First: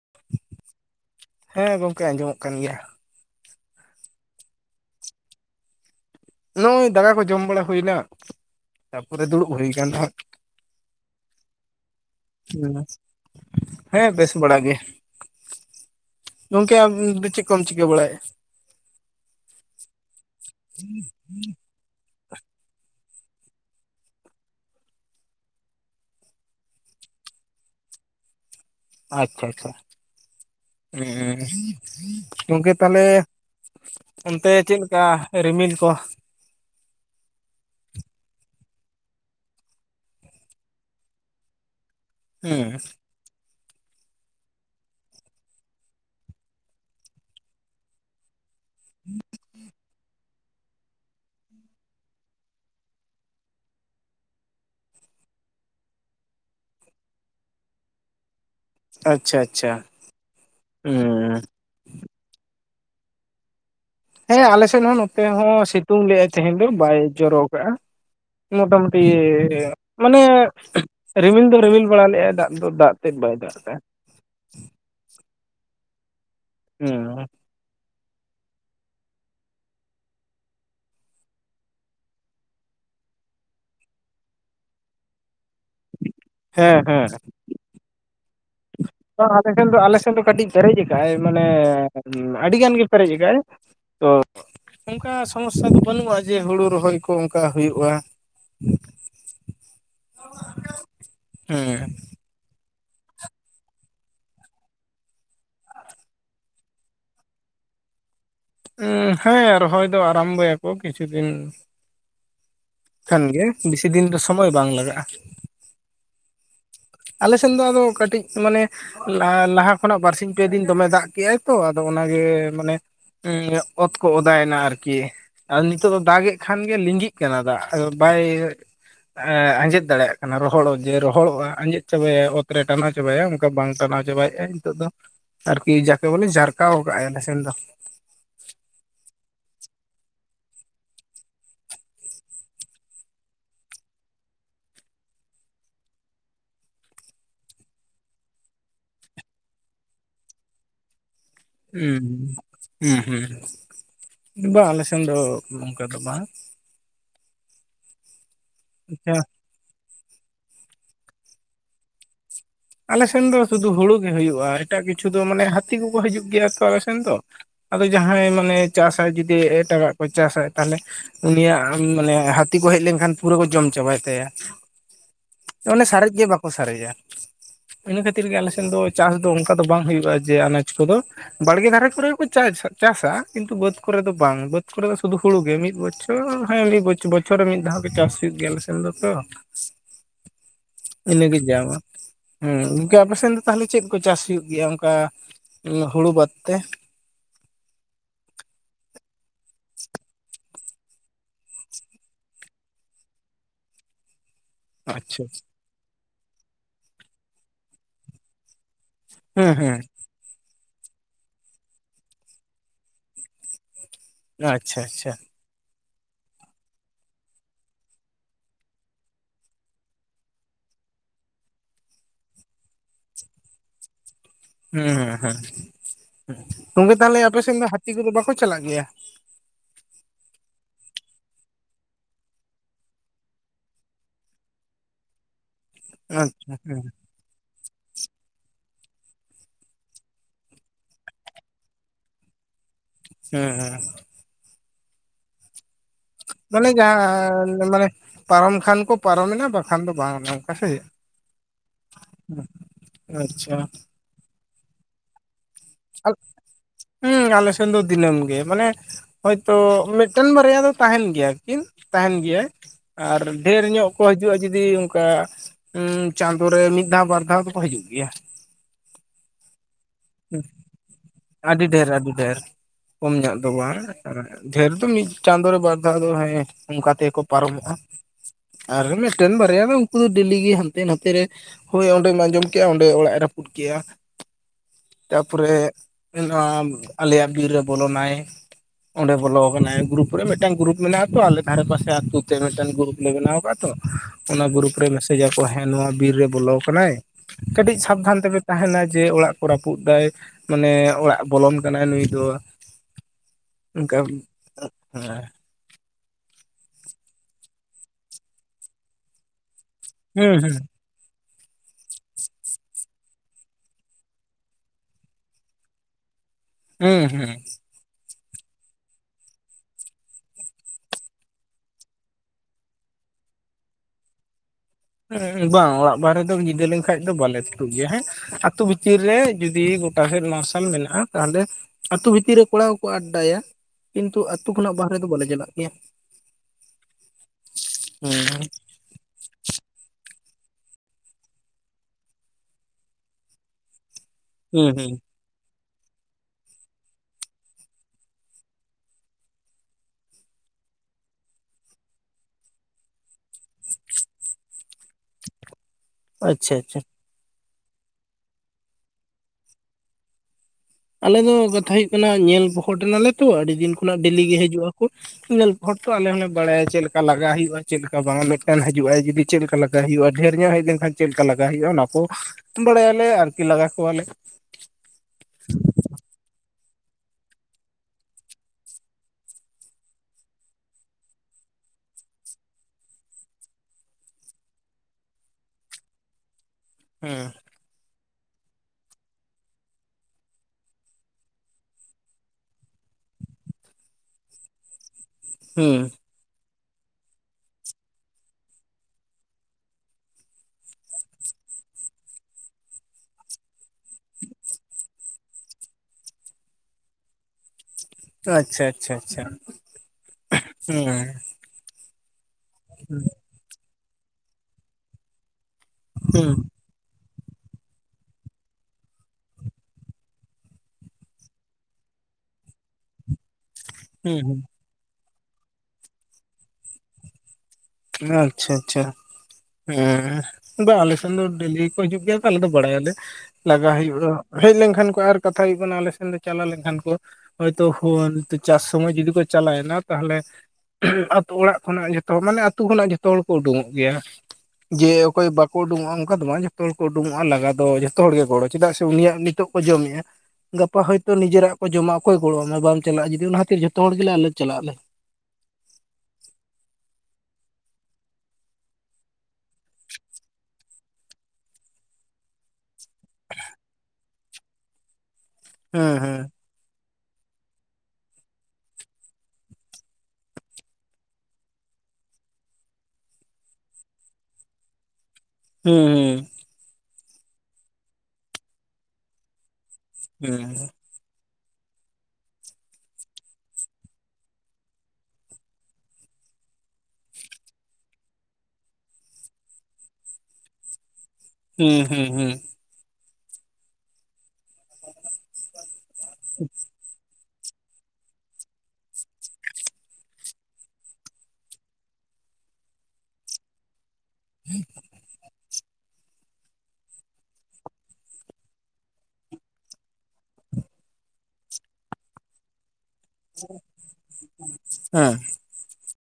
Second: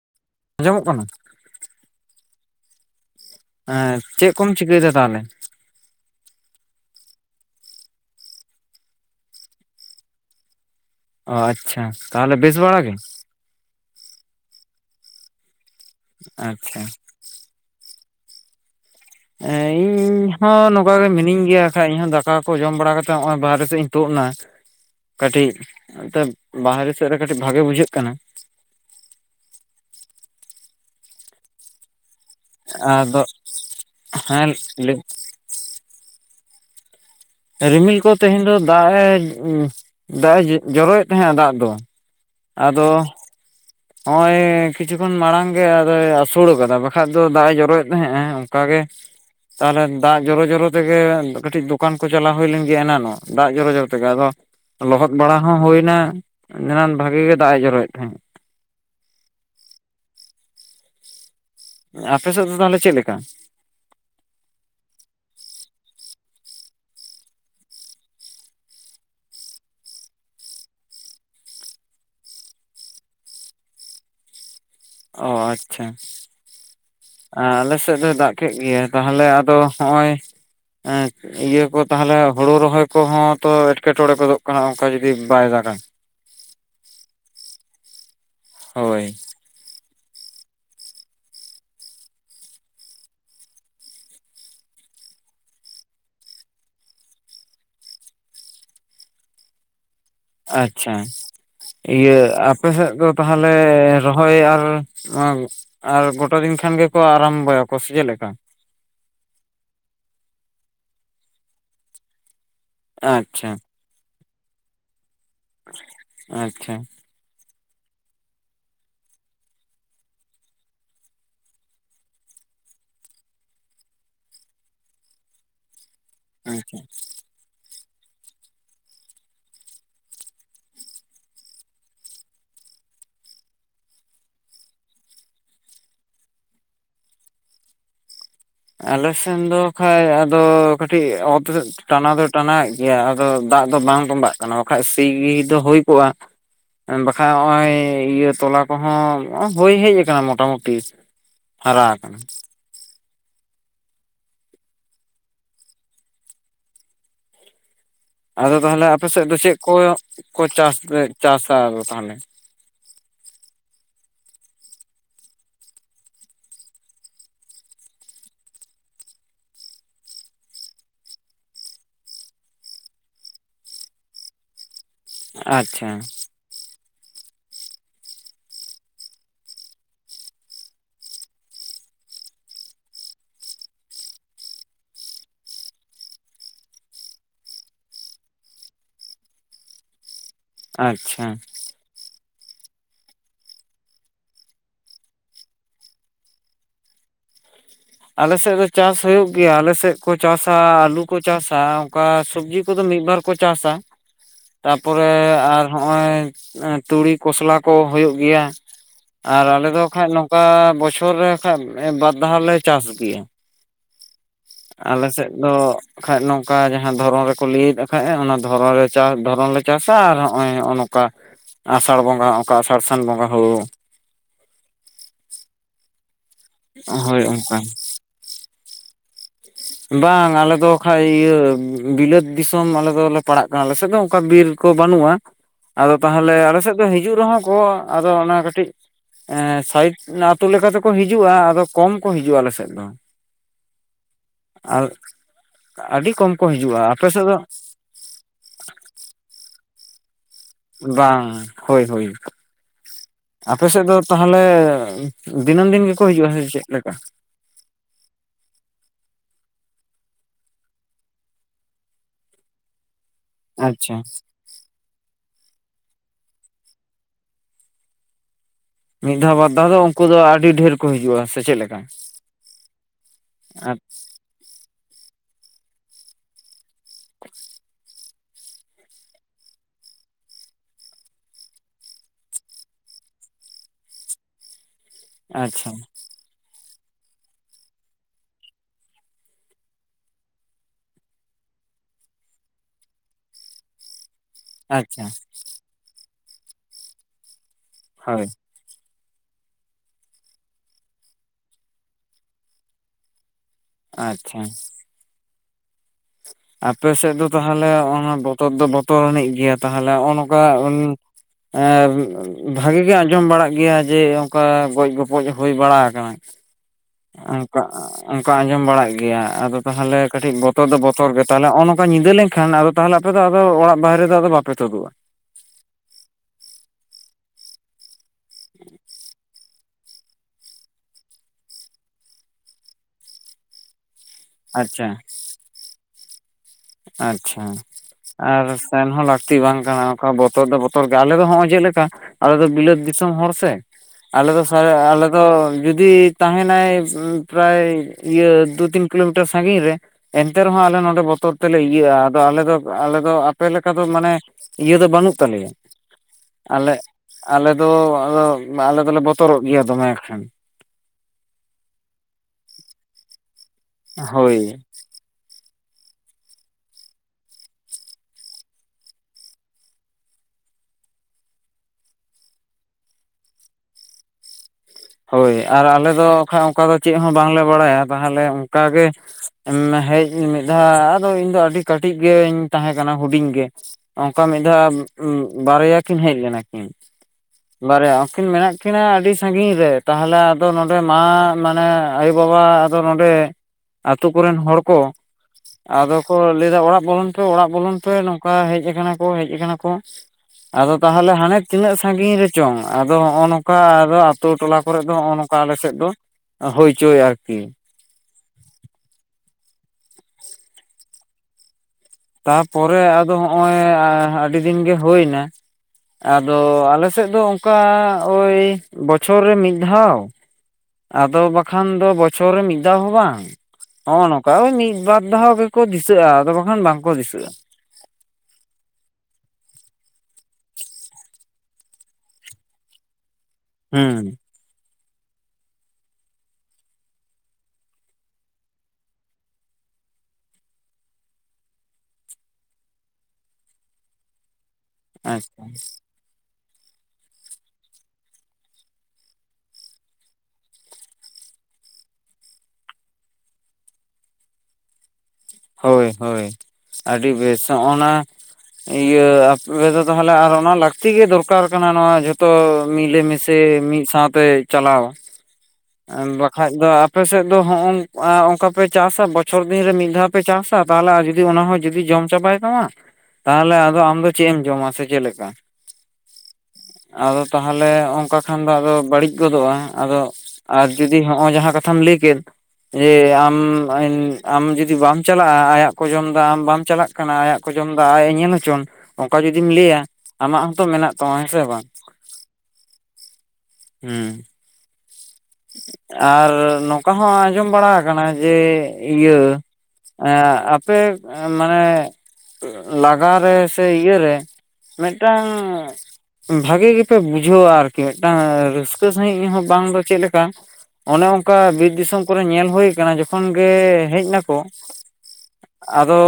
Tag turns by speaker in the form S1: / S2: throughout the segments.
S1: [inaudible]
S2: ᱟᱸᱡᱚᱢᱚᱜ ᱠᱟᱱᱟ?
S1: ᱦᱮᱸ ᱜᱚᱝᱠᱮ ᱟᱸᱡᱚᱢᱚᱜ ᱠᱟᱱ ᱜᱮᱭᱟ᱾
S2: ᱮᱸ ᱪᱮᱫ ᱠᱚᱢ ᱪᱤᱠᱟᱹᱭ ᱫᱟ ᱛᱟᱦᱚᱞᱮ?
S1: ᱱᱚᱜᱼᱚᱭ ᱫᱟᱠᱟ ᱠᱚ ᱡᱚᱢ ᱵᱟᱲᱟ ᱦᱩᱭ ᱱᱟ ᱛᱟᱯᱚᱨᱮ ᱫᱩᱲᱩᱵ ᱦᱩᱭ ᱟᱠᱟᱱ ᱦᱟᱸᱜ᱾
S2: ᱟᱪᱪᱷᱟ, ᱛᱟᱦᱚᱞᱮ ᱵᱮᱥ ᱵᱟᱲᱟ ᱜᱮ?
S1: ᱦᱮᱸ ᱵᱮᱥ ᱵᱟᱲᱟ ᱜᱮ, ᱜᱚᱝᱠᱮ
S2: ᱟᱪᱪᱷᱟ
S1: ᱟᱢ ᱫᱚ ᱪᱮᱫ ᱠᱚᱢ ᱪᱤᱠᱟᱹ ᱵᱟᱲᱟᱭ?
S2: ᱦᱮᱸ ᱤᱧ ᱦᱚᱸ ᱱᱚᱝᱠᱟ ᱜᱮ ᱢᱤᱱᱟᱹᱧ ᱜᱮᱭᱟ ᱠᱷᱟᱡ ᱤᱧ ᱦᱚᱸ ᱫᱟᱠᱟ ᱠᱚ ᱡᱚᱢ ᱵᱟᱲᱟ ᱠᱟᱛᱮᱫ ᱱᱚᱜ-ᱚᱭ ᱵᱟᱦᱨᱮ ᱥᱮᱫ ᱤᱧ ᱛᱩᱫ ᱱᱟ᱾ ᱠᱟᱹᱴᱤᱡ ᱮ ᱵᱟᱦᱨᱮ ᱥᱮᱫ ᱨᱮ ᱠᱟᱹᱴᱤᱡ ᱵᱷᱟᱜᱮ ᱵᱩᱡᱷᱟᱹᱜ ᱠᱟᱱᱟ᱾
S1: ᱟᱪᱪᱷᱟ ᱟᱪᱪᱷᱟ [inaudible] ᱜᱚᱝᱠᱮ ᱛᱟᱦᱚᱞᱮ
S2: ᱟᱫᱚ
S1: ᱚᱱᱛᱮ
S2: ᱦᱮᱸ
S1: ᱪᱮᱫ ᱞᱮᱠᱟ ᱨᱤᱢᱤᱞ ᱠᱚ
S2: ᱨᱤᱢᱤᱞ ᱠᱚ ᱛᱮᱦᱮᱧ ᱫᱚ ᱫᱟᱜ ᱮ ᱫᱟᱜ ᱮ ᱡᱚᱨᱚᱭᱮᱫ ᱛᱟᱦᱮᱸᱱᱟ ᱫᱟᱜ ᱫᱚ
S1: ᱦᱩᱸ
S2: ᱟᱫᱚ ᱱᱚᱜ-ᱚᱭ ᱠᱤᱪᱷᱩ ᱠᱷᱚᱱ ᱢᱟᱲᱟᱝ ᱜᱮ ᱟᱫᱚᱭ ᱟᱥᱩᱲ ᱠᱟᱫᱟ ᱵᱟᱠᱷᱟᱡ ᱫᱚ ᱫᱟᱜ ᱮ ᱡᱚᱨᱚᱭᱮᱫ ᱛᱟᱦᱮᱸᱜᱼᱟ᱾ ᱚᱱᱠᱟ ᱜᱮ ᱛᱟᱦᱚᱞᱮ ᱫᱟᱜ ᱡᱚᱨᱚ ᱡᱚᱨᱚ ᱛᱮᱜᱮ ᱠᱟᱹᱴᱤᱡ ᱫᱚᱠᱟᱱ ᱠᱚ ᱪᱟᱞᱟᱣ ᱦᱩᱭ ᱞᱮᱱ ᱜᱮᱭᱟ ᱮᱱᱟᱱᱚᱜ ᱫᱟᱜ ᱡᱚᱨᱚ ᱡᱚᱨᱚ ᱛᱮᱜᱮ ᱟᱫᱚ ᱞᱚᱦᱚᱫ ᱵᱟᱲᱟ ᱦᱚᱸ ᱦᱩᱭᱱᱟ ᱮᱱᱟᱱ ᱵᱷᱟᱜᱤ ᱜᱮ ᱫᱟᱜ ᱮ ᱡᱚᱨᱚᱭᱮᱫ ᱛᱟᱦᱮᱸᱫ᱾
S1: ᱟᱪᱪᱷᱟ ᱟᱪᱪᱷᱟ ᱦᱩᱸ
S2: ᱟᱯᱮᱥᱮᱫ ᱫᱚ ᱛᱟᱦᱚᱞᱮ ᱪᱮᱫ ᱞᱮᱠᱟ?
S1: ᱦᱮᱸ ᱟᱞᱮᱥᱮᱱ ᱦᱚᱸ ᱱᱚᱛᱮ ᱦᱚᱸ ᱥᱤᱛᱩᱝ ᱞᱮᱜ-ᱟᱭ ᱛᱮᱦᱮᱧ ᱫᱚ ᱵᱟᱭ ᱡᱚᱨᱚ ᱠᱟᱜᱼᱟ᱾ ᱢᱳᱴᱟᱢᱩᱴᱤ ᱢᱟᱱᱮ ᱨᱤᱢᱤᱞ ᱫᱚ ᱨᱤᱢᱤᱞ ᱵᱟᱲᱟ ᱞᱮᱜ-ᱟᱭ ᱫᱟᱜ ᱫᱚ ᱫᱟᱜ ᱛᱮᱫ ᱵᱟᱭ ᱫᱟᱜ ᱮᱫᱟ᱾
S2: ᱚ ᱟᱪᱪᱷᱟ
S1: ᱦᱮᱸ
S2: ᱟᱞᱮᱥᱮᱫ ᱫᱚᱭ ᱫᱟᱜ ᱠᱮᱫ ᱜᱮᱭᱟ ᱛᱟᱦᱚᱞᱮ ᱟᱫᱚ ᱦᱚᱸᱜᱼᱚᱭ ᱤᱭᱟᱹ ᱠᱚ ᱛᱟᱦᱚᱞᱮ ᱦᱳᱲᱳ ᱨᱚᱦᱚᱭ ᱠᱚᱦᱚᱸ ᱛᱚ ᱮᱴᱠᱮᱴᱚᱬᱮ ᱜᱚᱫᱚᱜ ᱠᱟᱱᱟ ᱚᱱᱠᱟ ᱡᱩᱫᱤ ᱵᱟᱭ ᱫᱟᱜᱟ᱾
S1: ᱦᱮᱸ ᱦᱮᱸ
S2: ᱦᱳᱭ
S1: ᱟᱞᱮ ᱥᱮᱱ ᱫᱚ ᱟᱞᱮᱥᱮᱱ ᱫᱚ ᱠᱟᱹᱴᱤᱡ ᱯᱮᱨᱮᱡ ᱠᱟᱜᱼᱟᱭ ᱢᱟᱱᱮ ᱟᱹᱰᱤ ᱜᱟᱱ ᱜᱮ ᱯᱮᱨᱮᱡ ᱠᱟᱜᱼᱟᱭ ᱛᱚ ᱚᱱᱠᱟ ᱥᱚᱢᱚᱥᱥᱟ ᱫᱚ ᱵᱟᱹᱱᱩᱜᱼᱟ, ᱡᱮ ᱦᱩᱲᱩ ᱨᱚᱦᱚᱭ ᱠᱚ ᱚᱱᱠᱟ ᱦᱩᱭᱩᱜᱼᱟ᱾
S2: ᱟᱪᱪᱷᱟ
S1: ᱦᱮᱸ
S2: ᱤᱭᱟᱹ ᱟᱯ ᱟᱯᱮ ᱥᱮᱫ ᱫᱚ ᱛᱟᱦᱚᱞᱮ ᱨᱚᱦᱚᱭ ᱟᱨ ᱢᱟᱞ ᱟᱨ ᱜᱚᱴᱟ ᱫᱤᱱ ᱠᱷᱟᱱ ᱜᱮᱠᱚ ᱟᱨᱟᱢᱵᱚᱭᱟ ᱠᱚ ᱥᱮ ᱪᱮᱫ ᱞᱮᱠᱟ?
S1: ᱦᱮᱸ ᱨᱚᱦᱚᱭ ᱫᱚ ᱟᱨᱚᱢᱵᱚᱭᱟᱠᱚ ᱠᱤᱪᱷᱩ ᱫᱤᱱ ᱠᱷᱟᱱ ᱜᱮ
S2: ᱟᱪᱪᱷᱟ
S1: ᱵᱮᱥᱤ ᱫᱤᱱ ᱫᱚ ᱥᱚᱢᱚᱭ ᱵᱟᱝ ᱞᱟᱜᱟᱼᱟ᱾
S2: ᱟᱪᱪᱷᱟ
S1: ᱟᱞᱮ ᱥᱮᱱ ᱫᱚ ᱟᱫᱚ ᱠᱟᱹᱴᱤᱡ ᱢᱟᱱᱮ ᱞᱟᱦᱟ ᱞᱟᱦᱟ ᱠᱷᱚᱱᱟᱜ ᱵᱟᱨᱥᱤᱧ ᱯᱮ ᱫᱤᱱ ᱫᱚᱢᱮ ᱫᱟᱜ ᱠᱮᱜ-ᱟᱭ ᱛᱚ ᱟᱫᱚ ᱚᱱᱟᱜᱮ ᱢᱟᱱᱮ ᱚᱛ ᱠᱚ ᱚᱫᱟᱭᱮᱱᱟ ᱟᱨᱠᱤ ᱟᱫᱚ ᱱᱤᱛᱚᱜ ᱫᱚ ᱫᱟᱜ ᱜᱮᱜ
S2: ᱦᱮᱸ
S1: ᱠᱷᱟᱱᱜᱮ ᱞᱤᱸᱜᱤᱜ ᱠᱟᱱᱟ ᱫᱟᱜ ᱵᱟᱭ ᱟᱸᱡᱮᱫ ᱫᱟᱲᱮᱭᱟᱜ ᱠᱟᱱᱟ ᱨᱚᱦᱚᱲᱚᱜ ᱡᱮ ᱨᱚᱦᱚᱲᱚᱜᱼᱟ᱾ ᱟᱸᱡᱮᱫ ᱪᱟᱵᱟᱭᱟ ᱚᱛᱨᱮ ᱴᱟᱱᱟᱣ ᱪᱟᱵᱟᱭᱟ ᱚᱱᱠᱟ ᱵᱟᱝ ᱴᱟᱱᱟᱣ ᱪᱟᱵᱟᱭᱮᱫᱼᱟ ᱱᱤᱛᱚᱜ ᱫᱚ ᱟᱨᱠᱤ ᱡᱟᱠᱮ ᱵᱚᱞᱮ ᱡᱟᱨᱠᱟᱣ ᱠᱟᱜ-ᱟᱭ ᱟᱞᱮ ᱥᱮᱱ ᱫᱚ
S2: ᱟᱞᱮ ᱥᱮᱱ ᱫᱚ ᱠᱷᱟᱱᱡ ᱟᱫᱚ ᱠᱟᱹᱴᱤᱡ ᱚᱛ ᱨᱮ ᱴᱟᱱᱟᱣ ᱫᱚ ᱴᱟᱱᱟᱮᱫ ᱜᱮᱭᱟ ᱟᱫᱚ ᱫᱟᱜ ᱫᱚ ᱵᱟᱝ ᱛᱚᱸᱵᱟᱜ ᱠᱟᱱᱟ ᱵᱟᱠᱷᱟᱡ ᱥᱤ ᱜᱤ ᱫᱚ ᱦᱩᱭ ᱠᱚᱜᱼᱟ᱾ ᱵᱟᱠᱷᱟᱡ ᱦᱚᱸᱜᱼᱚᱭ ᱤᱭᱟᱹ ᱛᱚᱞᱟ ᱠᱚᱦᱚᱸ ᱦᱩᱭ ᱦᱮᱡ ᱟᱠᱟᱱᱟ ᱢᱚᱴᱟ ᱢᱩᱴᱤ [inaudible]
S1: ᱩᱸ ᱦᱩᱸ ᱦᱩᱸ ᱵᱟᱝ ᱟᱞᱮ ᱥᱮᱱ ᱫᱚ ᱱᱚᱝᱠᱟ ᱫᱚ ᱵᱟᱝ᱾
S2: ᱟᱫᱚ ᱛᱟᱦᱚᱞᱮ ᱟᱯᱮ
S1: ᱟᱪᱪᱷᱟ
S2: ᱥᱮᱫ ᱫᱚ ᱪᱮᱫ ᱠᱚ ᱠᱚ ᱪᱟᱥ ᱪᱟᱥᱟ ᱟᱫᱚ ᱛᱟᱦᱚᱞᱮ
S1: ᱟᱞᱮ ᱥᱮᱱ ᱫᱚ ᱥᱩᱫᱷᱩ ᱦᱩᱲᱩ ᱜᱮ ᱦᱩᱭᱩᱜᱼᱟ ᱮᱴᱟᱜ ᱠᱤᱪᱷᱩ ᱫᱚ ᱢᱟᱱᱮ ᱦᱟᱹᱛᱤ ᱠᱚᱠᱚ ᱦᱟᱹᱡᱩᱜ ᱜᱮᱭᱟ ᱛᱚ ᱟᱞᱮ ᱥᱮᱱ ᱫᱚ᱾ ᱟᱫᱚ ᱡᱟᱦᱟᱸᱭ ᱢᱟᱱᱮ ᱪᱟᱥᱟ ᱡᱩᱫᱤ ᱮᱴᱟᱜᱟᱜ ᱠᱚᱭ ᱪᱟᱥᱟ ᱛᱟᱦᱚᱞᱮ ᱩᱱᱤᱭᱟᱜ ᱢᱟᱱᱮ ᱦᱟᱹᱛᱤ ᱠᱚ ᱦᱮᱡ ᱞᱮᱱᱠᱷᱟᱱ ᱯᱩᱨᱟᱹ ᱠᱚ ᱡᱚᱢ ᱪᱟᱵᱟᱭ ᱛᱟᱭᱟ᱾ ᱚᱱᱮ
S2: ᱟᱪᱪᱷᱟ
S1: ᱥᱟᱨᱮᱡ ᱜᱮ ᱵᱟᱠᱚ ᱥᱟᱨᱮᱡᱟ ᱤᱱᱟᱹ ᱠᱷᱟᱹᱛᱤᱨ ᱜᱮ ᱟᱞᱮ ᱥᱮᱱ ᱫᱚ ᱪᱟᱥ ᱫᱚ ᱚᱱᱠᱟ ᱫᱚ ᱵᱟᱝ ᱦᱩᱭᱩᱜᱼᱟ᱾ ᱡᱮ ᱟᱱᱟᱡ ᱠᱚᱫᱚ ᱵᱟᱲᱜᱮ ᱫᱷᱟᱨᱮ ᱠᱚᱨᱮ ᱦᱚᱠᱚ ᱪᱟᱪ ᱪᱟᱥᱟ ᱠᱤᱱᱛᱩ ᱵᱟᱹᱫᱽ ᱠᱚᱨᱮ ᱫᱚ ᱵᱟᱝ ᱵᱟᱹᱫᱽ ᱠᱚᱨᱮ ᱫᱚ ᱥᱩᱫᱩ ᱦᱩᱲᱩ ᱜᱮ ᱢᱤᱫ ᱵᱚᱪᱚᱨ ᱦᱮᱸ ᱢᱤᱫᱚ ᱵᱚᱪᱷᱚᱨ ᱨᱮ ᱢᱤᱫ ᱫᱷᱟᱣ ᱜᱮ ᱪᱟᱥ ᱦᱩᱭᱩᱜ ᱜᱮᱭᱟᱞᱮᱥᱮᱱ ᱫᱚ ᱛᱚ᱾
S2: [inaudible]
S1: ᱤᱱᱟᱹᱜᱮ ᱡᱟᱢ ᱦᱮᱸ ᱜᱚᱝᱠᱮ ᱟᱯᱮᱥᱮᱫ ᱫᱚ ᱛᱟᱦᱚᱞᱮ ᱪᱮᱫ ᱠᱚ ᱪᱟᱥ ᱦᱩᱭᱩᱜ ᱜᱮᱭᱟ ᱚᱱᱠᱟ ᱦᱩᱲᱩ ᱵᱟᱫ ᱛᱮ
S2: ᱟᱞᱮᱥᱮᱫ ᱫᱚ ᱪᱟᱥ ᱦᱩᱭᱩᱜ ᱜᱮᱭᱟ ᱟᱞᱮᱥᱮᱫ ᱠᱚ ᱪᱟᱥ ᱟ ᱟᱹᱞᱩ ᱠᱚ ᱪᱟᱥ ᱟ ᱚᱱᱠᱟ ᱥᱚᱵᱡᱤ ᱠᱚᱫᱚ ᱢᱤᱫᱵᱟᱨ ᱠᱚ ᱪᱟᱥ ᱟ ᱛᱟᱯᱚᱨᱮ
S1: ᱟᱪᱪᱷᱟ
S2: ᱟᱨ ᱦᱚᱜᱼᱚᱭ ᱛᱩᱲᱤ ᱠᱚᱥᱞᱟ ᱠᱚ ᱦᱩᱭᱩᱜ ᱜᱮᱭᱟ ᱟᱨ
S1: ᱦᱮᱸ
S2: ᱟᱞᱮ
S1: ᱦᱮᱸ
S2: ᱫᱚ ᱠᱷᱟᱡ ᱱᱚᱝᱠᱟ ᱵᱚᱪᱷᱚᱨ ᱨᱮ ᱠᱷᱟᱡ ᱵᱟᱨᱫᱷᱟᱣ ᱞᱮ ᱪᱟᱥ ᱜᱮᱭᱟ
S1: ᱟᱪᱪᱷᱟ
S2: ᱟᱞᱮ
S1: ᱟᱪᱪᱷᱟ
S2: ᱥᱮᱫ ᱫᱚ ᱠᱷᱟᱡ ᱱᱚᱝᱠᱟ ᱡᱟᱦᱟᱸ ᱫᱷᱚᱨᱚᱱ ᱨᱮᱠᱚ ᱞᱟᱹᱭᱮᱫ ᱠᱷᱟᱡ ᱚᱱᱟ ᱫᱷᱚᱨᱚᱱ ᱨᱮ ᱫᱷᱚᱨᱚᱱ ᱞᱮ ᱪᱟᱥᱟ ᱟᱨ ᱱᱚᱜᱼᱚᱭ ᱱᱚᱜᱼᱚ ᱱᱚᱝᱠᱟ ᱟᱥᱟᱲ ᱵᱚᱸᱜᱟ ᱚᱱᱠᱟ ᱟᱥᱟᱲ ᱥᱟᱱ ᱵᱚᱸᱜᱟ ᱦᱳᱲᱳ
S1: ᱦᱮᱸ ᱦᱮᱸ ᱦᱮᱸ ᱛᱚᱸᱵᱮ ᱛᱟᱦᱚᱞᱮ
S2: ᱦᱳᱭ ᱚᱱᱠᱟ᱾
S1: ᱟᱯᱮᱥᱮᱫ ᱫᱚ ᱦᱟᱹᱛᱤ ᱠᱚᱫᱚ ᱵᱟᱠᱚ ᱪᱟᱞᱟᱜ ᱜᱮᱭᱟ
S2: ᱵᱟᱝ ᱟᱞᱮ ᱫᱚ ᱠᱷᱟᱡ ᱤᱭᱟᱹ ᱵᱤᱞᱟᱹᱛ ᱫᱤᱥᱚᱢ ᱟᱞᱮ ᱫᱚᱞᱮ ᱯᱟᱲᱟᱜ ᱠᱟᱱᱟ ᱟᱞᱮᱥᱮᱫ ᱫᱚ ᱚᱱᱠᱟ ᱵᱤᱨ ᱠᱚ ᱵᱟᱹᱱᱩᱜᱼᱟ ᱟᱫᱚ
S1: ᱦᱮᱸ
S2: ᱛᱟᱦᱚᱞᱮ ᱟᱞᱮ ᱥᱮᱫ ᱫᱚ ᱦᱤᱡᱩᱜ ᱨᱮᱦᱚᱸ ᱠᱚ ᱟᱫᱚ ᱚᱱᱟ ᱠᱟᱹᱴᱤᱡ ᱥᱟᱭᱤᱴ ᱟᱛᱩ ᱞᱮᱠᱟᱛᱮᱠᱚ ᱦᱤᱡᱩᱜᱼᱟ ᱟᱫᱚ ᱠᱚᱢ ᱠᱚ ᱦᱤᱡᱩᱜᱼᱟ ᱟᱞ ᱥᱮᱫ ᱫᱚ
S1: ᱦᱮᱸ ᱦᱮᱸ
S2: ᱟᱨ ᱟᱹᱰᱤ ᱠᱚᱢ ᱠᱚ
S1: ᱢᱟᱱᱮ
S2: ᱦᱤᱡᱩᱜᱼᱟ ᱟᱯᱮ ᱥᱮᱫ ᱫᱚ
S1: ᱡᱟᱦᱟᱸ ᱢᱟᱱᱮ ᱯᱟᱨᱚᱢ ᱠᱷᱟᱱ ᱠᱚ ᱯᱟᱨᱚᱢᱮᱱᱟ ᱵᱟᱠᱷᱟᱱ ᱫᱚ ᱵᱟᱝ ᱥᱮ
S2: ᱵᱟᱝ ᱦᱳᱭ ᱦᱳᱭ
S1: ᱪᱮᱫ?
S2: ᱟᱯᱮ
S1: ᱟᱪᱪᱷᱟ
S2: ᱥᱮᱫ ᱫᱚ ᱛᱟᱦᱚᱞᱮ ᱫᱤᱱᱟᱹᱢ ᱫᱤᱱ ᱜᱮᱠᱚ ᱦᱤᱡᱩᱜᱼᱟ ᱥᱮ ᱪᱮᱫ ᱞᱮᱠᱟ
S1: ᱦᱩᱸ ᱫᱤᱱᱟᱹᱢ ᱜᱮ ᱢᱟᱱᱮ ᱦᱳᱭᱛᱚ ᱢᱤᱫᱴᱮᱱ ᱵᱟᱨᱭᱟ ᱫᱚ ᱛᱟᱦᱮᱱ ᱜᱮᱭᱟ ᱠᱤᱱ ᱛᱟᱦᱮᱱ ᱜᱮᱭᱟᱭ ᱟᱨ ᱰᱷᱮᱨ ᱧᱚᱜ
S2: ᱟᱪᱪᱷᱟ
S1: ᱠᱚ ᱦᱤᱡᱩᱜᱼᱟ ᱡᱩᱫᱤ ᱚᱱᱠᱟ ᱪᱟᱸᱫᱳ ᱨᱮ ᱢᱤᱫ ᱫᱷᱟᱣ ᱵᱟᱨ ᱫᱷᱟᱣ ᱫᱚᱠᱚ ᱦᱤᱡᱩᱜ ᱜᱮᱭᱟ
S2: ᱢᱤᱫ ᱫᱷᱟᱣ ᱵᱟᱨ ᱫᱷᱟᱣ ᱫᱚ ᱩᱱᱠᱩ ᱫᱚ ᱟᱹᱰᱤ ᱰᱷᱮᱨ ᱠᱚ ᱦᱤᱡᱩᱜᱼᱟ ᱥᱮ ᱪᱮᱫ
S1: ᱟᱹᱰᱤ
S2: ᱞᱮᱠᱟ
S1: ᱰᱷᱮᱨ ᱟᱹᱰᱤ ᱰᱷᱮᱨ ᱠᱚᱢ ᱧᱚᱜ ᱫᱚ
S2: ᱟᱨ
S1: ᱵᱟᱝ ᱰᱷᱮᱨ ᱫᱚ ᱢᱤᱫ ᱪᱟᱸᱫᱳ ᱨᱮ ᱵᱟᱨ ᱫᱷᱟᱣ ᱫᱚ ᱦᱮᱸ ᱚᱱᱠᱟ ᱛᱮᱜᱮᱠᱚ ᱯᱟᱨᱚᱢᱚᱜᱼᱟ ᱟᱨ ᱢᱤᱫᱴᱮᱱ ᱵᱟᱨᱭᱟ ᱫᱚ ᱩᱱᱠᱩ ᱫᱚ ᱰᱮᱞᱤ ᱜᱮ ᱦᱟᱱᱛᱮ ᱱᱟᱛᱮ ᱨᱮ ᱦᱳᱭ ᱚᱸᱰᱮᱢ ᱟᱸᱡᱚᱢ ᱠᱮᱜᱼᱟ ᱚᱸᱰᱮ ᱚᱲᱟᱜ ᱮ ᱨᱟᱹᱯᱩᱫ ᱠᱮᱜᱼᱟ ᱛᱟᱨᱯᱚᱨᱮ
S2: ᱟᱪᱪᱷᱟ
S1: ᱱᱚᱣᱟ ᱟᱞᱮᱭᱟᱜ ᱵᱤᱨ ᱨᱮ ᱵᱚᱞᱚᱱᱟᱭ ᱚᱸᱰᱮ ᱵᱚᱞᱚ ᱠᱟᱱᱟᱭ ᱜᱩᱨᱩᱯ ᱨᱮ ᱢᱤᱫᱴᱟᱝ ᱜᱩᱨᱩᱯ ᱢᱮᱱᱟᱜ ᱟᱛᱚ ᱟᱞᱮ ᱫᱷᱟᱨᱮ ᱯᱟᱥᱮ ᱟᱛᱳ ᱛᱮ ᱢᱤᱫᱴᱟᱝ ᱜᱩᱨᱩᱯ ᱞᱮ ᱵᱮᱱᱟᱣ ᱠᱟᱜ-ᱟ ᱛᱚ ᱚᱱᱟ ᱜᱩᱨᱩᱯ ᱨᱮ
S2: ᱟᱪᱪᱷᱟ
S1: ᱢᱮᱥᱮᱡᱟᱠᱚ ᱦᱮᱸ ᱱᱚᱶᱟ ᱵᱤᱨ ᱨᱮ ᱵᱚᱞᱚ ᱠᱟᱱᱟᱭ ᱠᱟᱹᱴᱤᱡ ᱥᱟᱵᱫᱷᱟᱱ
S2: ᱦᱳᱭ
S1: ᱛᱮᱯᱮ ᱛᱟᱦᱮᱱᱟ ᱡᱮ ᱚᱲᱟᱜ ᱨᱟᱹᱯᱩᱫ ᱫᱟᱭ ᱢᱟᱱᱮ ᱚᱲᱟᱜ ᱵᱚᱞᱚᱱ ᱠᱟᱱᱟᱭ ᱱᱩᱭ ᱫᱚ ᱚᱱᱠᱟ ᱦᱮᱸ
S2: ᱟᱪᱪᱷᱟ ᱟᱯᱮ ᱥᱮᱫ ᱫᱚ ᱛᱟᱦᱚᱞᱮ ᱚᱱᱟ ᱵᱚᱛᱚᱨ ᱫᱚ ᱵᱚᱛᱚᱨ ᱟᱹᱱᱤᱡ ᱜᱮᱭᱟ ᱛᱟᱦᱚᱞᱮ ᱱᱚᱜᱼᱚ
S1: ᱦᱩᱸ
S2: ᱱᱚᱝᱠᱟ ᱟᱨ ᱵᱷᱟᱜᱮ ᱜᱮ ᱟᱸᱡᱚᱢ ᱵᱟᱲᱟᱜ ᱜᱮᱭᱟ ᱡᱮ ᱚᱱᱠᱟ ᱜᱚᱡ ᱜᱚᱯᱚᱡ ᱦᱩᱭ ᱵᱟᱲᱟ ᱠᱟᱱᱟ
S1: ᱦᱩᱸ ᱦᱩᱸ
S2: ᱚᱝᱠᱟ ᱚᱝᱠᱟ ᱟᱸᱡᱚᱢ ᱵᱟᱲᱟᱜ ᱜᱮᱭᱟ ᱟᱫᱚ ᱛᱟᱦᱚᱞᱮ ᱠᱟᱹᱴᱤᱡ ᱵᱚᱛᱚᱨ ᱫᱚ ᱵᱚᱛᱚᱨ ᱜᱮ ᱛᱟᱦᱚᱞᱮ ᱱᱚᱜᱼᱚ ᱱᱚᱝᱠᱟ ᱧᱤᱫᱟᱹ ᱞᱮᱱᱠᱷᱟᱱ ᱟᱫᱚ ᱛᱟᱦᱚᱞᱮ ᱟᱯᱮ ᱟᱫᱚ ᱚᱲᱟᱜ ᱵᱟᱦᱮᱨᱮ ᱫᱚ ᱟᱫᱚ ᱵᱟᱯᱮ ᱛᱩᱫᱩᱜᱼᱟ
S1: ᱦᱮᱸ ᱵᱟᱝ ᱚᱲᱟᱜ ᱵᱟᱦᱨᱮ ᱫᱚ ᱧᱤᱫᱟᱹ ᱞᱮᱱᱠᱷᱟᱡ ᱫᱚ ᱵᱟᱞᱮ ᱛᱩᱫᱩᱜ ᱜᱮᱭᱟ ᱦᱮᱸ ᱟᱛᱳ ᱵᱷᱤᱛᱤᱨ ᱨᱮ ᱡᱩᱫᱤ ᱜᱚᱴᱟ ᱥᱮᱫ ᱢᱟᱨᱥᱟᱞ ᱢᱮᱱᱟᱜᱼᱟ ᱛᱟᱦᱚᱞᱮ ᱟᱹᱛᱳ ᱵᱷᱤᱛᱤᱨ ᱨᱮ ᱠᱚᱲᱟ ᱠᱚ ᱠᱚ ᱟᱰᱰᱟᱭᱟ ᱠᱤᱱᱛᱩ ᱟᱹᱛᱩ ᱠᱷᱚᱱᱟᱜ
S2: ᱟᱪᱪᱷᱟ
S1: ᱵᱟᱦᱟᱨᱮ ᱫᱚ ᱵᱟᱞᱮ ᱪᱟᱞᱟᱜ ᱜᱮᱭᱟ
S2: ᱟᱪᱪᱷᱟ ᱟᱨ
S1: ᱦᱩᱸ
S2: ᱥᱮᱱ ᱦᱚᱸ ᱞᱟᱹᱠᱛᱤ ᱵᱟᱝ ᱠᱟᱱᱟ ᱚᱝᱠᱟ ᱵᱚᱛᱚᱨ ᱫᱚ ᱵᱚᱛᱚᱨ ᱜᱮ ᱟᱞᱮ ᱫᱚ ᱱᱚᱜ ᱚᱭ ᱡᱮᱫ ᱞᱮᱠᱟ ᱟᱞᱮᱫᱚ ᱵᱤᱞᱟᱹᱛ ᱫᱤᱥᱚᱢ ᱦᱚᱲ ᱥᱮ ᱟᱞᱮ ᱫᱚ ᱥᱟᱭ
S1: ᱦᱩᱸ ᱦᱩᱸ
S2: ᱟᱞᱮ ᱛᱚ ᱡᱩᱫᱤ ᱛᱟᱦᱮᱱᱟᱭ ᱯᱨᱟᱭ ᱤᱭᱟᱹ ᱫᱩ ᱛᱤᱱ ᱠᱤᱞᱳᱢᱤᱴᱟᱨ ᱥᱟᱹᱜᱤᱧ ᱨᱮ ᱾ ᱮᱱᱛᱮ ᱨᱮᱦᱚᱸ ᱟᱞᱮ ᱱᱚᱸᱰᱮ ᱵᱚᱛᱚᱨ ᱾ ᱛᱮᱞᱮ ᱤᱭᱟᱹᱜ ᱟ ᱟᱫᱚ ᱟᱞᱮ ᱫᱚ ᱟᱞᱮ ᱫᱚ ᱟᱯᱮ ᱞᱮᱠᱟ ᱫᱚ ᱢᱟᱱᱮ ᱤᱭᱟᱹ ᱫᱚ ᱵᱟᱹᱱᱩᱜ ᱛᱟᱞᱮᱭᱟ ᱾
S1: ᱟᱪᱪᱷᱟ
S2: ᱟᱞᱮ
S1: ᱟᱪᱪᱷᱟ
S2: ᱟᱞᱮ ᱫᱚ ᱟᱞᱮ ᱫᱚᱞᱮ ᱵᱚᱛᱚᱨᱚᱜ ᱜᱮᱭᱟ ᱫᱚᱢᱮ ᱮᱱᱠᱷᱟᱱ ᱾
S1: ᱟᱞᱮ ᱫᱚ ᱠᱟᱛᱷᱟ ᱦᱩᱭᱩᱜ ᱠᱟᱱᱟ ᱧᱮᱞ ᱯᱚᱦᱚᱴ ᱮᱱᱟᱞᱮ ᱛᱚ ᱟᱹᱰᱤ ᱫᱤᱱ ᱠᱷᱚᱱᱟᱜ ᱰᱮᱞᱤ ᱜᱮ
S2: ᱦᱳᱭ
S1: ᱦᱤᱡᱩᱜ ᱟᱠᱚ ᱾ ᱤᱱᱟᱹᱞ ᱦᱚᱲ ᱛᱚ ᱟᱞᱮ ᱦᱚᱸᱞᱮ ᱵᱟᱲᱟᱭᱟ ᱪᱮᱫ ᱞᱮᱠᱟ ᱞᱟᱜᱟ ᱦᱩᱭᱩᱜᱼᱟ ᱪᱮᱫ ᱞᱮᱠᱟ ᱵᱟᱝ ᱢᱮᱫᱴᱮᱱ ᱦᱤᱡᱩᱜ ᱟᱭ ᱡᱩᱫᱤ ᱪᱮᱫ ᱞᱮᱠᱟᱞᱜᱟᱜ ᱟ ᱾ ᱞᱟᱜ ᱦᱩᱭᱩᱜ ᱟ ᱰᱷᱮᱨ ᱧᱚᱜ ᱦᱮᱡ ᱞᱮᱱᱠᱷᱟᱱ ᱪᱮᱫ ᱞᱮᱠᱟ ᱞᱟᱜᱟ ᱦᱩᱭᱩᱜ ᱟ ᱚᱱᱟ ᱠᱚ ᱵᱟᱲᱟᱭᱟᱞᱮ ᱟᱨᱠᱤ ᱞᱟᱜᱟ ᱠᱚᱣᱟᱞᱮ ᱾
S2: ᱦᱳᱭ ᱟᱨ ᱟᱞᱮᱫ ᱫᱚ ᱚᱠᱷᱟ ᱚᱱᱠᱟ ᱫᱚ ᱪᱮᱫ ᱦᱚᱸ ᱵᱟᱝᱞᱮ ᱵᱟᱲᱟᱭᱟ ᱛᱟᱦᱚᱞᱮ ᱚᱱᱠᱟ ᱜᱮ ᱾ ᱦᱮᱡ ᱢᱤᱫ ᱫᱷᱟᱣ ᱟᱫᱚ ᱤᱧ ᱫᱚ ᱟᱹᱰᱤ ᱠᱟᱹᱴᱤᱡᱽ ᱜᱮᱧ ᱛᱟᱦᱮ ᱠᱟᱱᱟ ᱦᱩᱰᱤᱧ ᱜᱮ ᱾ ᱚᱱᱠᱟ ᱢᱤᱫ ᱫᱷᱟᱣ ᱵᱟᱨᱭᱟ ᱠᱤᱱ ᱦᱮᱡ ᱞᱮᱱᱟ ᱠᱤᱱ ᱾
S1: ᱦᱩᱸ
S2: ᱵᱟᱨᱭᱟ ᱩᱱᱠᱤᱱ ᱢᱮᱱᱟᱜ ᱠᱤᱱᱟᱹ ᱟᱹᱰᱤ ᱥᱟᱹᱜᱤᱧ ᱨᱮ ᱾ ᱛᱟᱦᱚᱞᱮ ᱟᱫᱚ ᱱᱚᱰᱮ ᱢᱟ ᱢᱟᱱᱮ ᱟᱭᱳᱵᱟᱵᱟ ᱟᱫᱚ ᱱᱚᱱᱰᱮ ᱾ ᱟᱛᱳ ᱠᱚᱨᱮᱱ ᱦᱚᱲ ᱠᱚ
S1: ᱦᱩᱸ
S2: ᱟᱫᱚ ᱾ ᱠᱚ ᱞᱟᱹᱭ ᱫᱟ ᱚᱲᱟᱜ ᱵᱚᱞᱚᱱ ᱯᱮ ᱚᱲᱟᱜ ᱵᱚᱞᱚᱱ ᱯᱮ ᱱᱚᱝᱠᱟ ᱦᱮᱡ ᱠᱟᱱᱟ ᱠᱚ ᱦᱮᱡ ᱠᱟᱱᱟ ᱠᱚ ᱾ ᱟᱫᱚ ᱛᱟᱦᱚᱞᱮ ᱦᱟᱱᱮ ᱛᱤᱱᱟᱹᱜ ᱥᱟᱹᱜᱤᱧ ᱨᱮᱪᱚᱝ ᱟᱫᱚ ᱦᱚᱸᱚ ᱱᱚᱝᱠᱟ ᱟᱫᱚ ᱟᱛᱳ ᱴᱚᱞᱟ ᱾ ᱠᱚᱚᱨᱮ ᱫᱚ ᱦᱚᱸᱚ ᱱᱚᱝᱠᱟ ᱟᱞᱮ ᱥᱮᱫ ᱫᱚ ᱦᱳᱭᱪᱳᱭ ᱟᱨᱠᱤ ᱾
S1: ᱟᱪᱪᱷᱟ ᱟᱪᱪᱷᱟ ᱟᱪᱪᱷᱟ ᱦᱩᱸᱻ ᱾
S2: ᱛᱟᱨᱯᱚᱨᱮ ᱟᱫᱚ ᱱᱚᱚᱭ ᱟᱸ ᱟᱹᱰᱤ ᱫᱤᱱ ᱜᱮ ᱦᱳᱭ ᱱᱟ ᱾
S1: ᱦᱩᱸ
S2: ᱟᱫᱚ ᱟᱞᱮ ᱥᱮᱫ ᱫᱚ ᱚᱱᱠᱟ ᱳᱭ ᱵᱚᱪᱷᱚᱨ ᱨᱮ ᱢᱤᱫ ᱫᱷᱟᱣ ᱾ ᱟᱫᱚ ᱵᱟᱠᱷᱟᱱ ᱫᱚ ᱵᱚᱪᱷᱚᱨ ᱨᱮ ᱢᱤᱫ ᱫᱷᱟᱣ ᱦᱚᱸ ᱵᱟᱝ ᱱᱚᱜ ᱚ ᱱᱚᱝᱠᱟ
S1: ᱦᱩᱸ
S2: ᱢᱤᱫ ᱵᱟᱫ ᱾ ᱫᱷᱟᱣ ᱜᱮᱠᱚ ᱫᱤᱥᱟᱹᱜ ᱟ ᱟᱫᱚ ᱵᱟᱠᱷᱟᱱ ᱵᱟᱝᱠᱚ ᱫᱤᱥᱟᱹᱜ ᱟ ᱾
S1: ᱟᱪᱪᱷᱟ ᱟᱪᱪᱷᱟ ᱾ ᱚᱸ ᱵᱟ ᱟᱞᱮ ᱥᱮᱱ ᱫᱚ ᱰᱮᱞᱤ ᱠᱚ ᱦᱤᱡᱩᱜ ᱜᱮᱭᱟ ᱛᱚ ᱟᱞᱮ ᱫᱚ ᱵᱟᱲᱟᱭᱟᱞᱮ ᱾ ᱞᱟᱜᱟ ᱦᱩᱭᱩᱜ ᱨᱮ ᱦᱚ
S2: ᱦᱩᱸ
S1: ᱦᱮᱡ ᱞᱮᱱᱠᱷᱟᱱ ᱠᱚ ᱟᱨ ᱠᱟᱛᱷᱟ ᱦᱩᱭᱩᱜ ᱠᱟᱱᱟ ᱟᱞᱮ ᱥᱮᱱ ᱞᱮ ᱪᱟᱞᱟ ᱞᱮᱱᱠᱷᱟᱱ ᱠᱚ ᱾ ᱦᱚᱳᱭᱛᱚ ᱦᱩᱣᱟᱝ ᱪᱟᱥ ᱥᱚᱢᱚᱭ ᱡᱩᱫᱤ ᱠᱚ ᱪᱟᱞᱟᱣᱮᱱᱟ ᱛᱟᱦᱚᱞᱮ ᱾ ᱟᱹᱛᱩ ᱚᱲᱟᱜ ᱠᱷᱚᱱᱟᱜ ᱡᱚᱛᱚ ᱢᱟᱱᱮ ᱟᱹᱛᱩ ᱠᱷᱚᱱᱟᱜ ᱡᱷᱚᱛᱚ ᱦᱚᱲ ᱠᱚ ᱩᱰᱩᱝᱚᱜ ᱜᱮᱭᱟ ᱡᱮ ᱚᱠᱚᱭ
S2: ᱟᱪᱪᱷᱟ
S1: ᱵᱟᱠᱚ ᱩᱰᱩᱝᱚᱜ ᱟ ᱚᱱᱠᱟ ᱫᱚ ᱵᱟᱝ ᱾ ᱡᱚᱛᱚ ᱦᱚᱲ ᱠᱚ ᱩᱰᱩᱝᱚᱜ ᱟ ᱞᱟᱜᱟ ᱫᱚ ᱡᱚᱛᱚ ᱦᱚᱲᱜᱮ ᱜᱚᱲᱚ ᱪᱮᱫᱟᱜ ᱥᱮ ᱩᱱᱤᱭᱟᱜ ᱱᱤᱛᱚᱜ ᱠᱚ ᱡᱚᱢᱮᱜ ᱟ ᱾ ᱜᱟᱯᱟ ᱦᱚᱭᱛᱚ ᱱᱤᱡᱮᱨᱟᱜ ᱠᱚ ᱡᱚᱢᱟ ᱚᱠᱚᱭ ᱜᱚᱲᱚᱜ ᱟᱢᱟ ᱵᱟᱢ ᱪᱟᱞᱟᱜ ᱟ ᱡᱩᱫᱤ ᱚᱱᱟ ᱠᱷᱟᱹᱛᱤᱨ ᱡᱚᱛᱚ ᱦᱚᱲ ᱜᱮᱞᱮ ᱟᱞᱮ ᱪᱟᱞᱟᱜ ᱟᱞᱮ ᱾
S2: ᱦᱳᱭ ᱦᱳᱭ ᱟᱹᱰᱤ ᱵᱮᱥ ᱦᱚᱸᱜᱱᱟ ᱾ ᱤᱭᱟᱹ ᱟᱯᱮ ᱫᱚ ᱛᱟᱦᱚᱞᱮ ᱟᱨ ᱚᱱᱟ ᱞᱟᱹᱠᱛᱤ ᱜᱮ ᱫᱚᱨᱠᱟᱨ ᱠᱟᱱᱟ ᱱᱚᱣᱟ ᱡᱷᱚᱛᱚ ᱢᱤᱞᱮ ᱢᱤᱥᱮ ᱾ ᱥᱮ ᱢᱤᱫ ᱥᱟᱶᱛᱮ ᱪᱟᱞᱟᱣ
S1: ᱦᱮᱸ
S2: ᱾
S1: ᱦᱮᱸ
S2: ᱵᱟᱠᱷᱟᱡ ᱫᱚ ᱟᱯᱮ ᱥᱮᱫ ᱫᱚ ᱦᱜᱚᱸᱝ ᱠᱟ ᱯᱮ ᱪᱟᱥᱟ ᱵᱚᱪᱷᱚᱨ ᱫᱤᱱ ᱨᱮ ᱢᱤᱫ ᱫᱷᱟᱣ ᱾ ᱯᱮ ᱪᱟᱥᱟ ᱛᱟᱦᱚᱞᱮ ᱟᱨ ᱡᱩᱫᱤ ᱚᱱᱟ ᱦᱚᱸ ᱡᱩᱫᱤ ᱡᱚᱢ ᱪᱟᱵᱟᱭ ᱛᱟᱢᱟ ᱾ ᱛᱟᱦᱚᱞᱮ ᱟᱫᱚ ᱟᱢᱫᱚ ᱪᱮᱫ ᱮᱢ ᱡᱚᱢᱟ ᱥᱮ ᱪᱮᱫ ᱞᱮᱠᱟ?
S1: ᱦᱩᱸ ᱦᱩᱸ ᱾
S2: ᱟᱫᱚ ᱛᱟᱦᱚᱞᱮ ᱚᱝᱱᱠᱟ ᱠᱷᱟᱱ ᱫᱚ ᱟᱫᱚ ᱵᱟᱹᱲᱤᱡ ᱜᱚᱫᱚᱜ ᱟ ᱟᱫᱚ
S1: ᱦᱩᱸ
S2: ᱟᱨ ᱾ ᱡᱩᱫᱤ ᱦᱚᱸᱜ ᱚ ᱡᱟᱦᱟ ᱠᱟᱛᱷᱟᱢ ᱞᱟᱹᱭ ᱠᱮᱫ ᱡᱮ ᱟᱢ ᱮᱱ ᱟᱢ ᱡᱩᱫᱤ ᱵᱟᱢ ᱾ ᱪᱟᱞᱟᱜ ᱟ ᱟᱭᱟᱜ ᱠᱚ ᱡᱚᱢ ᱫᱟ ᱟᱢ ᱵᱟᱢ ᱪᱟᱞᱟᱜ ᱠᱟᱱᱟ ᱟᱭᱟᱜ ᱠᱚ ᱡᱚᱢ ᱫᱟ ᱟᱡ ᱮ ᱧᱮᱞ ᱦᱚᱪᱚᱱ ᱚᱱᱠᱟ ᱡᱩᱫᱤᱢ ᱞᱟᱹᱭᱟ᱾ ᱟᱢᱟᱜ ᱦᱚᱸᱛᱚ ᱢᱮᱱᱟᱜ ᱛᱟᱢᱟ ᱦᱮ ᱥᱮ ᱵᱟᱝ
S1: ᱦᱩᱸ ᱦᱩᱸ ᱦᱩᱸ
S2: ᱦᱩᱸ ᱾
S1: ᱦ [inaudible]
S2: ᱟᱨ ᱱᱚᱝᱠᱟ ᱦᱚ ᱟᱸᱡᱚᱢ ᱵᱟᱲᱟ ᱠᱟᱱᱟ ᱡᱮ ᱤᱭᱟᱹ ᱾ ᱮᱸ ᱟᱯᱮ ᱢᱟᱱᱮ ᱞᱟᱜᱟ ᱨᱮ ᱥᱮ ᱤᱭᱟᱹ ᱨᱮ ᱾ ᱢᱮᱫᱴᱟᱝ ᱾ ᱵᱷᱟᱜᱮ ᱜᱮᱯᱮ ᱵᱩᱡᱷᱟᱹᱣᱟ ᱟᱨᱠᱤ ᱢᱤᱫᱴᱟᱝ ᱨᱟᱹᱥᱠᱟᱹ ᱥᱟᱹᱦᱤᱡ ᱦᱚᱸ ᱵᱟᱝ ᱫᱚ ᱪᱮᱫᱞᱮᱠᱟ᱾ ᱠᱟ ᱚᱱᱮ ᱚᱝᱠᱟ ᱵᱤᱨ ᱫᱤᱥᱚᱢ ᱠᱚᱨᱮ ᱧᱮᱞ ᱦᱳᱭ ᱠᱟᱱᱟ ᱡᱚ ᱛᱚᱠᱷᱚᱱ ᱜᱮ ᱦᱮᱡ ᱱᱟᱠᱚ
S1: ᱦᱮᱸ
S2: ᱾ ᱟᱫᱚ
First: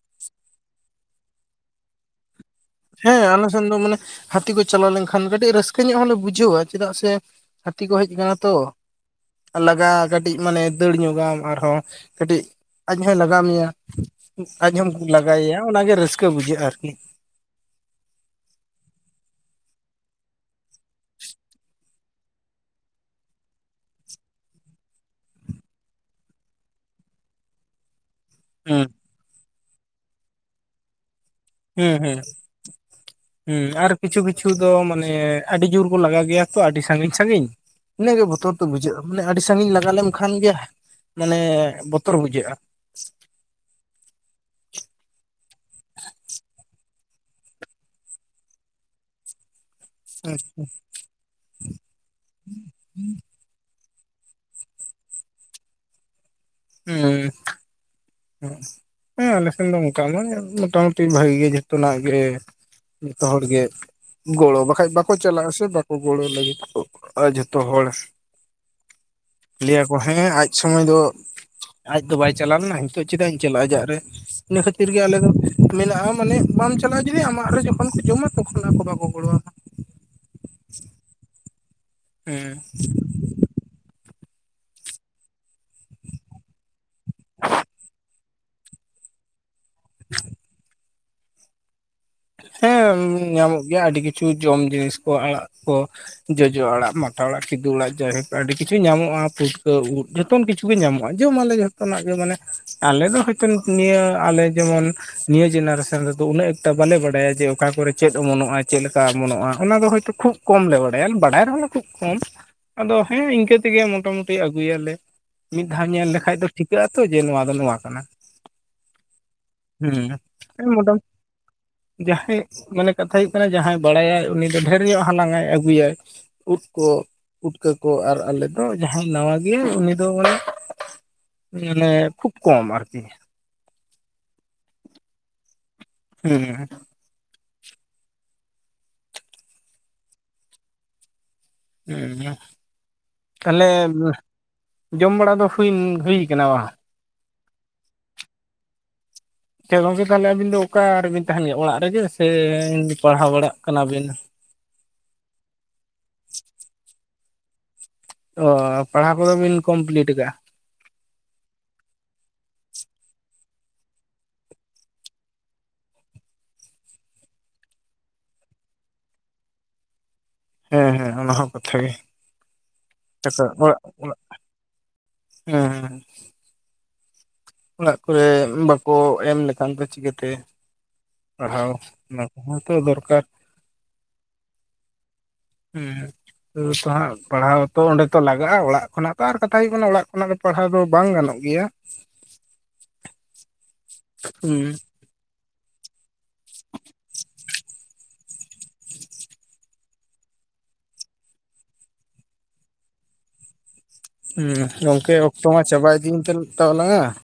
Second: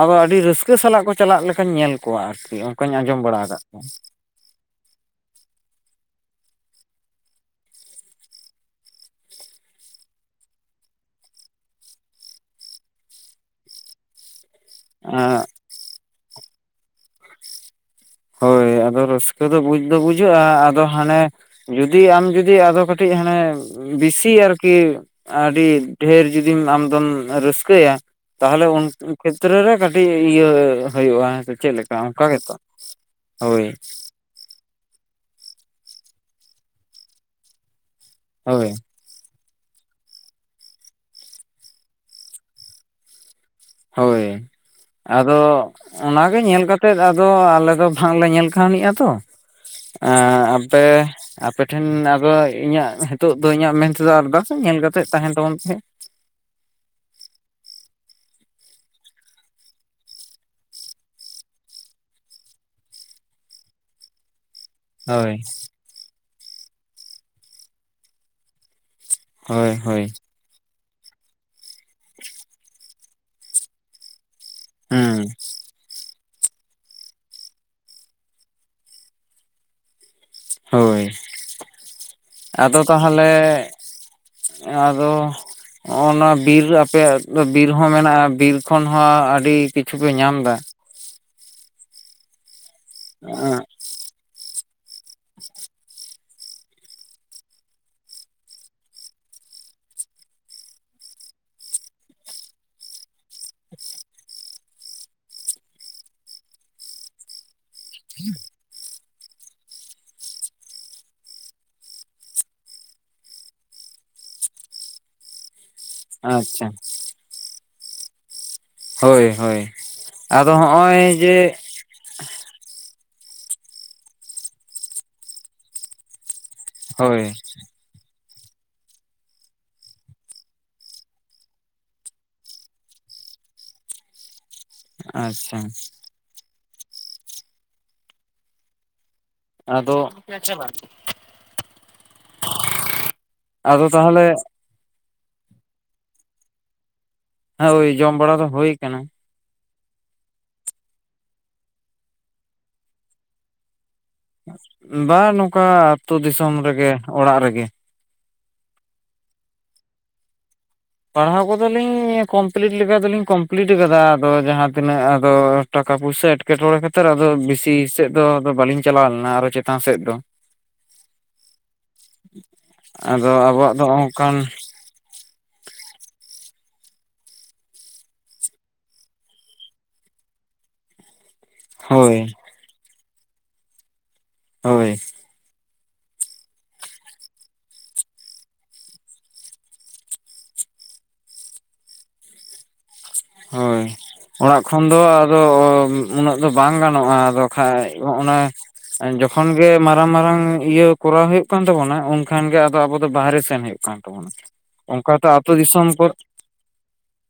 S2: ᱟᱫᱚ ᱟᱹᱰᱤ ᱨᱟᱹᱥᱠᱟᱹ ᱥᱟᱞᱟᱜ ᱠᱚ ᱪᱟᱞᱟᱜ ᱞᱮᱠᱷᱟᱧ ᱧᱮᱞ ᱠᱚᱣᱟ ᱟᱨᱠᱤ ᱾
S1: ᱦᱮᱸ ᱟᱞᱮ ᱥᱮᱱ ᱫᱚ ᱢᱟᱱᱮ ᱦᱟᱹᱛᱤ ᱠᱚ ᱪᱟᱞᱟᱣ ᱞᱮᱱᱠᱷᱟᱱ ᱠᱟᱹᱴᱤᱡ ᱨᱟᱹᱥᱠᱟᱹ ᱧᱚᱜ ᱦᱚᱸᱞᱮ ᱵᱩᱡᱷᱟᱹᱣᱟ ᱪᱮᱫᱟᱜ ᱥᱮ ᱦᱟᱹᱛᱤ ᱠᱚ ᱦᱮᱡ ᱠᱟᱱᱟ ᱛᱚ ᱾ ᱞᱟᱜᱟᱜ ᱠᱟᱹᱴᱤᱡ ᱢᱟᱱᱮ ᱫᱟᱹᱲ ᱧᱚᱜᱟᱢ ᱟᱨᱦᱚᱸ ᱠᱟᱹᱴᱤᱡ ᱟᱡ ᱦᱚᱭ ᱞᱟᱜᱟ ᱢᱮᱭᱟ ᱟᱡ ᱦᱚᱸᱚᱢ
S2: ᱠᱚᱣᱟ
S1: ᱞᱟᱜᱟᱭᱮᱭᱟ ᱚᱱᱟᱜᱮ ᱨᱟᱹᱥᱠᱟᱹ ᱵᱩᱡᱷᱟᱹᱜᱼᱟ ᱟᱨᱠᱤ ᱾
S2: ᱦᱳᱭ ᱟᱫᱚ ᱨᱟᱹᱥᱠᱟᱹ ᱫᱚ ᱵᱩᱡᱽ ᱫᱚ ᱵᱩᱡᱟᱹᱜᱼᱟ ᱟᱫᱚ ᱦᱟᱱᱮ ᱡᱩᱫᱤ ᱟᱢ ᱡᱩᱫᱤ ᱟᱫᱚ ᱠᱟᱹᱴᱤᱡ ᱦᱟᱱᱮ ᱵᱤᱥᱤ ᱟᱨᱠᱤ ᱟᱹᱰᱤ ᱰᱷᱮᱨ ᱡᱩᱫᱤᱢ ᱟᱢᱫᱢ ᱨᱟᱹᱥᱠᱟᱹᱭᱟ ᱾ ᱛᱟᱦᱚᱞᱮ ᱩᱱ
S1: ᱦᱩᱸ
S2: ᱠᱷᱮᱛᱨᱮ ᱨᱮ ᱠᱟᱹᱴᱤᱡ ᱤᱭᱟᱹ ᱦᱩᱭᱩᱜᱼᱟ ᱦᱮᱸ ᱪᱮᱫ ᱞᱮᱠᱟ ᱚᱱᱠᱟ ᱜᱮᱛᱚ?
S1: ᱦᱮᱸ
S2: ᱦᱳᱭ
S1: ᱟᱨ ᱠᱤᱪᱷᱩ ᱠᱤᱪᱷᱩ ᱫᱚ ᱢᱟᱱᱮ ᱟᱹᱰᱤ ᱡᱳᱨ ᱠᱚ ᱞᱟᱜᱟᱣ ᱜᱮᱭᱟ ᱛᱚ ᱟᱹᱰᱤ ᱥᱟᱺᱜᱤᱧ ᱥᱟᱺᱜᱤᱧ ᱾ ᱤᱱᱟᱹᱜ ᱜᱮ ᱵᱚᱛᱚᱨ ᱫᱚ
S2: ᱦᱳᱭ
S1: ᱵᱩᱡᱷᱟᱹᱜᱼᱟ ᱢᱟᱱᱮ ᱟᱹᱰᱤ ᱥᱟᱺᱜᱤᱧ ᱞᱟᱜᱟ ᱞᱮᱢ ᱠᱷᱟᱱ ᱜᱮ ᱢᱟᱱᱮ ᱵᱚᱛᱚᱨ ᱵᱩᱡᱷᱟᱹᱜᱼᱟ ᱾
S2: ᱦᱳᱭ ᱾ ᱟᱫᱚ ᱚᱱᱟ ᱜᱮ ᱧᱮᱞ ᱠᱟᱛᱮᱫ ᱟᱫᱚ ᱟᱞᱮ ᱫᱚ ᱵᱟᱝᱞᱮ ᱧᱮᱞ ᱠᱟᱹᱣᱟᱱᱤᱜᱼᱟ ᱛᱚ ᱮᱸ ᱟᱯᱮ ᱟᱯᱮ ᱴᱷᱮᱱ ᱟᱫᱚ ᱤᱧᱟᱹᱜ ᱱᱤᱛᱚᱜ ᱫᱚ ᱤᱧᱟᱹᱜ ᱢᱮᱱ ᱛᱮᱫᱚ ᱟᱨ ᱫᱟᱥ ᱧᱮᱞ ᱠᱟᱛᱮᱫ ᱛᱟᱦᱮᱱ ᱛᱟᱵᱚᱱ ᱯᱮ
S1: ᱦᱩᱸ ᱦᱮᱸ ᱢᱮᱱᱠᱷᱱ ᱫᱚ ᱚᱱᱠᱟ ᱢᱟ ᱢᱳᱚᱴᱟᱢᱩᱴᱤ ᱵᱷᱟᱜᱤ ᱜᱮ ᱡᱚᱛᱚ ᱱᱟᱜ ᱜᱮ ᱡᱚᱛᱚ ᱦᱚᱲ ᱜᱮ ᱜᱚᱲᱚ ᱵᱟᱠᱷᱟᱡ ᱵᱟᱠᱚ
S2: ᱦᱳᱭ
S1: ᱪᱟᱞᱟᱜᱼᱟ ᱥᱮ ᱵᱟᱠᱚ ᱜᱚᱲᱚ ᱞᱟᱹᱜᱤᱫᱼᱟ ᱡᱷᱚᱛᱚ ᱦᱚᱲ
S2: ᱦᱳᱭ
S1: ᱞᱟᱹᱭᱟᱠᱚ
S2: ᱦᱳᱭ
S1: ᱦᱮᱸ ᱟᱡ ᱥᱚᱢᱚᱭ ᱫᱚ ᱟᱡ ᱫᱚ ᱵᱟᱭ ᱪᱟᱞᱟᱣ ᱞᱮᱱᱟ ᱱᱤᱛᱚᱜ ᱪᱮᱫᱟᱜ ᱤᱧ ᱪᱟᱞᱟᱜᱼᱟ ᱾ᱟᱡᱟᱜ ᱨᱮ ᱤᱱᱟᱹ ᱠᱷᱟᱹᱛᱤᱨ ᱜᱮ ᱟᱞᱮ
S2: ᱦᱩᱸ
S1: ᱫᱚ ᱢᱮᱱᱟᱜᱼᱟ ᱢᱟᱱᱮ ᱵᱟᱢ ᱪᱟᱞᱟᱜᱼᱟ ᱡᱩᱫᱤ ᱟᱢᱟᱜ ᱨᱮ ᱡᱚᱠᱷᱚᱱ ᱠᱚ ᱡᱚᱢᱟ ᱛᱚᱠᱷᱚᱱ ᱟᱠᱚ ᱵᱟᱠᱚ ᱜᱚᱲᱚᱼᱟᱢᱟ ᱾
S2: ᱦᱳᱭ
S1: ᱦᱮᱸ
S2: ᱟᱫᱚ ᱛᱟᱦᱚᱞᱮ ᱟᱫᱚ ᱦᱚᱸᱜ ᱱᱚᱣᱟ ᱵᱤᱨ ᱟᱯᱮᱭᱟᱜ ᱫᱚ ᱵᱤᱨ ᱦᱚᱸ ᱢᱮᱱᱟᱜᱼᱟ ᱵᱤᱨ ᱠᱷᱚᱱ ᱦᱚᱸ ᱟᱹᱰᱤ ᱠᱤᱪᱷᱩ ᱯᱮ ᱧᱟᱢ ᱫᱟ ᱾
S1: ᱦᱮᱸ ᱧᱟᱢᱚᱜ ᱜᱮᱭᱟ ᱟᱹᱰᱤ ᱠᱤᱪᱷᱩ ᱡᱚᱢ ᱡᱤᱱᱤᱥ ᱠᱚ ᱟᱲᱟᱜ ᱠᱚ ᱡᱚᱡᱚ ᱟᱲᱟᱜ ᱢᱟᱴᱷᱟ ᱟᱲᱟᱜ ᱠᱤᱫᱩ ᱟᱲᱟᱜ ᱡᱟᱭᱦᱠ ᱟᱹᱰᱤ ᱠᱤᱪᱷᱩ ᱧᱟᱢᱚᱜᱼᱟ ᱯᱷᱩᱴᱠᱟᱹ ᱩᱫ ᱡᱚᱛᱚᱱ ᱠᱤᱪᱷᱩ ᱜᱮ ᱧᱟᱢᱚᱜᱼᱟ ᱡᱚᱢᱟᱞᱮ ᱡᱚᱛᱚᱱᱟᱜ ᱜᱮ ᱢᱟᱱᱮ ᱟᱞᱮ ᱫᱚ ᱦᱚᱭᱛᱳ ᱱᱤᱛ ᱱᱤᱭᱟᱹ ᱟᱞᱮ ᱡᱮᱢᱚᱱ ᱱᱤᱭᱟᱹ ᱡᱮᱱᱟᱨᱮᱥᱚᱱ ᱨᱮᱫᱚ ᱩᱱᱟᱹᱜ ᱮᱠᱴᱟ ᱵᱟᱞᱮ ᱵᱟᱰᱟᱭᱟ ᱡᱮ ᱚᱠᱟ ᱠᱚᱨᱮ ᱪᱮᱫ ᱚᱢᱚᱱᱚᱜᱼᱟ ᱾ ᱪᱮᱫ ᱞᱮᱠᱟ ᱚᱢᱚᱱᱚᱜᱼᱟ ᱚᱱᱟ ᱫᱚ ᱦᱚᱭᱛᱚ ᱠᱷᱩᱵ ᱠᱚᱢ ᱞᱮ ᱵᱟᱲᱟᱭᱟ ᱵᱟᱰᱟᱭ ᱨᱮᱦᱚᱸ ᱞᱮ ᱠᱷᱩᱵ ᱠᱚᱢ ᱟᱫᱚ ᱦᱮᱸ ᱤᱱᱠᱟᱹ ᱛᱮᱜᱮ ᱢᱚᱴᱤ ᱢᱩᱴᱤ ᱟᱹᱜᱩᱭᱟᱞᱮ ᱢᱤᱫ ᱫᱷᱟᱣ ᱧᱮᱞ ᱞᱮᱠᱷᱟᱡ ᱫᱚ
S2: ᱟᱪᱪᱷᱟ
S1: ᱴᱷᱤᱠᱟᱹᱜ ᱟᱛᱚ ᱡᱮ ᱱᱚᱣᱟ ᱫᱚ ᱱᱚᱣᱟ ᱠᱟᱱᱟ ᱾
S2: ᱦᱳᱭ ᱦᱳᱭ ᱟᱫᱚ
S1: ᱢᱚᱴᱟᱢᱩᱴᱤ
S2: ᱦᱚᱜᱼᱚᱭ ᱡᱮ
S1: ᱡᱟᱦᱟᱸᱭ ᱢᱟᱱᱮ ᱠᱟᱛᱷᱟ ᱦᱩᱭᱩᱜ ᱠᱟᱱᱟ ᱡᱟᱦᱟᱸᱭ ᱵᱟᱲᱟᱭᱟᱭ ᱩᱱᱤ ᱫᱚ ᱰᱷᱮᱨ ᱧᱚᱜ ᱦᱟᱞᱟᱝᱟᱭ ᱟᱹᱜᱩᱭᱟᱭ ᱩᱫ ᱠᱚ
S2: ᱦᱳᱭ
S1: ᱯᱩᱴᱠᱟᱹ ᱠᱚ ᱟᱨ ᱟᱞᱮ ᱫᱚ ᱡᱟᱦᱟᱸᱭ ᱱᱟᱣᱟ ᱜᱮᱭᱟ ᱩᱱᱤ ᱫᱚ ᱢᱟᱱᱮ ᱢᱟᱱᱮ ᱠᱷᱩᱵ ᱠᱚᱢ ᱟᱨᱠᱤ
S2: ᱟᱪᱷᱟ ᱾
S1: ᱦᱮᱸ ᱦᱮᱸᱸ [inaudible]
S2: ᱟᱫᱚ [unintelligible]
S1: ᱛᱟᱦᱚᱞᱮ
S2: ᱟᱫᱚ ᱛᱟᱦᱚᱞᱮ
S1: ᱡᱚᱢ ᱵᱟᱲᱟ ᱫᱚ ᱦᱩᱭ ᱦᱩᱭ ᱠᱟᱱᱟ ᱵᱟᱝ?
S2: ᱦᱮᱸ ᱳᱭ ᱡᱚᱢ ᱵᱟᱲᱟ ᱫᱚ ᱦᱩᱭᱟ ᱟᱠᱟᱱᱟ
S1: ᱟᱪᱷᱟ ᱜᱚᱝᱠᱮ ᱛᱟᱦᱚᱞᱮ ᱟᱹᱵᱤᱱ ᱫᱚ ᱚᱠᱟ ᱨᱮᱵᱤᱱ ᱛᱟᱦᱮᱱ ᱜᱮᱭᱟ ᱚᱲᱟᱜ ᱨᱮᱜᱮ ᱥᱮ ᱯᱟᱲᱦᱟᱣ ᱵᱟᱲᱟᱜ ᱠᱟᱱᱟ ᱵᱤᱱ?
S2: ᱵᱟᱝ ᱱᱚᱝᱠᱟ ᱟᱹᱛᱩᱳ ᱫᱤᱥᱚᱢ ᱨᱮᱜᱮ ᱚᱲᱟᱜ ᱨᱮᱜᱮ᱾
S1: ᱚ ᱯᱟᱲᱦᱟᱣ ᱠᱚᱫᱚ ᱵᱤᱱ ᱠᱢᱯᱞᱤᱴ ᱟᱠᱟᱜᱼᱟ ᱾
S2: ᱯᱟᱲᱦᱟᱣ ᱠᱚᱫᱚᱞᱤᱧ ᱠᱚᱢᱯᱞᱤᱴ ᱞᱮᱠᱟ ᱫᱚᱞᱤᱧ ᱠᱚᱢᱯᱞᱤᱴ ᱟᱠᱟᱫᱟ ᱟᱫᱚ ᱡᱟᱦᱟᱸ ᱛᱤᱱᱟᱹᱜ ᱟᱫᱚ ᱾ ᱴᱟᱠᱟ ᱯᱚᱭᱥᱟ ᱮᱴᱠᱮᱴᱚᱬᱮ ᱠᱟᱛᱮᱛ ᱟᱫᱚ ᱵᱮᱥᱤ ᱥᱮᱫ ᱫᱚ ᱵᱟᱹᱞᱤᱧ ᱪᱟᱞᱟᱣ ᱞᱮᱱᱟ ᱟᱨᱦᱚᱸ ᱪᱮᱛᱟᱱ ᱥᱮᱫ ᱫᱚ
S1: ᱦᱮᱸ ᱦᱮᱸ ᱚᱱᱟ ᱦᱚᱸ ᱠᱟᱛᱷᱟ
S2: ᱟᱫᱚ
S1: ᱜᱮ ᱪᱮ [unintelligible]
S2: ᱟᱵᱚᱣᱟᱜ
S1: ᱚᱲᱟᱜ
S2: ᱫᱚ
S1: ᱚᱲᱟᱜ
S2: ᱚᱱᱠᱟᱱ
S1: ᱦᱸ ᱦᱸ [unintelligible] ᱚᱲᱟᱜ ᱠᱚᱨᱮ ᱵᱟᱠᱚ ᱮᱢ ᱞᱮᱠᱷᱟᱱ ᱫᱚ ᱪᱤᱠᱟᱹᱛᱮ? ᱯᱟᱲᱦᱟᱣ ᱚᱱᱟ
S2: ᱦᱳᱭ
S1: ᱠᱚᱦᱚᱸ ᱛᱚ ᱫᱚᱨᱠᱟᱨ
S2: ᱦᱳᱭ ᱾
S1: ᱦᱮᱸ ᱛᱳ ᱛᱚ ᱦᱟᱸᱜ ᱯᱟᱲᱦᱟᱣ ᱛᱚ ᱚᱸᱰᱮ ᱛᱚ ᱞᱟᱜᱼᱟ ᱚᱲᱟᱜ ᱠᱷᱚᱱᱟᱜᱚ ᱟᱨ ᱠᱟᱛᱷᱟ ᱦᱩᱭᱩᱜ ᱚᱬᱟᱜ ᱠᱷᱚᱱᱟᱜ ᱫᱚ ᱯᱟᱲᱦᱟᱣ ᱫᱚ ᱵᱟᱝ ᱜᱟᱱᱚᱜ ᱜᱮᱭᱟ᱾
S2: ᱦᱳᱭ ᱚᱲᱟᱜ
S1: ᱦᱩᱸ
S2: ᱠᱷᱚᱱ ᱫᱚ ᱟ... ᱟᱫᱚ ᱩᱱᱟᱹᱜ ᱫᱚ ᱵᱟᱝ ᱜᱟᱱᱚᱜᱼᱟ ᱟᱫᱚ ᱠᱷᱟᱱᱜ ᱚᱱᱟ ᱡᱚᱠᱷᱚᱱ ᱜᱮ ᱢᱟᱨᱟᱝ ᱢᱟᱨᱟᱝ ᱤᱭᱟᱹ ᱠᱚᱨᱟᱣ ᱦᱩᱭᱩᱜ ᱠᱟᱱ ᱛᱟᱵᱚᱱᱟ ᱩᱱᱠᱷᱟᱱ ᱜᱮ ᱟᱵᱚ ᱫᱚ ᱵᱟᱦᱨᱮ ᱥᱮᱱ ᱦᱩᱭᱩᱜ᱾ ᱠᱟᱱ ᱛᱟᱵᱚᱱᱟ
S1: ᱦᱩᱸ
S2: ᱚᱱᱠᱟᱛᱮᱚ ᱟ ᱟᱹᱛᱳ ᱫᱤᱥᱚᱢ ᱠᱚᱨᱮ
S1: ᱦᱟᱛᱟᱣ ᱞᱟᱜᱟ [inaudible]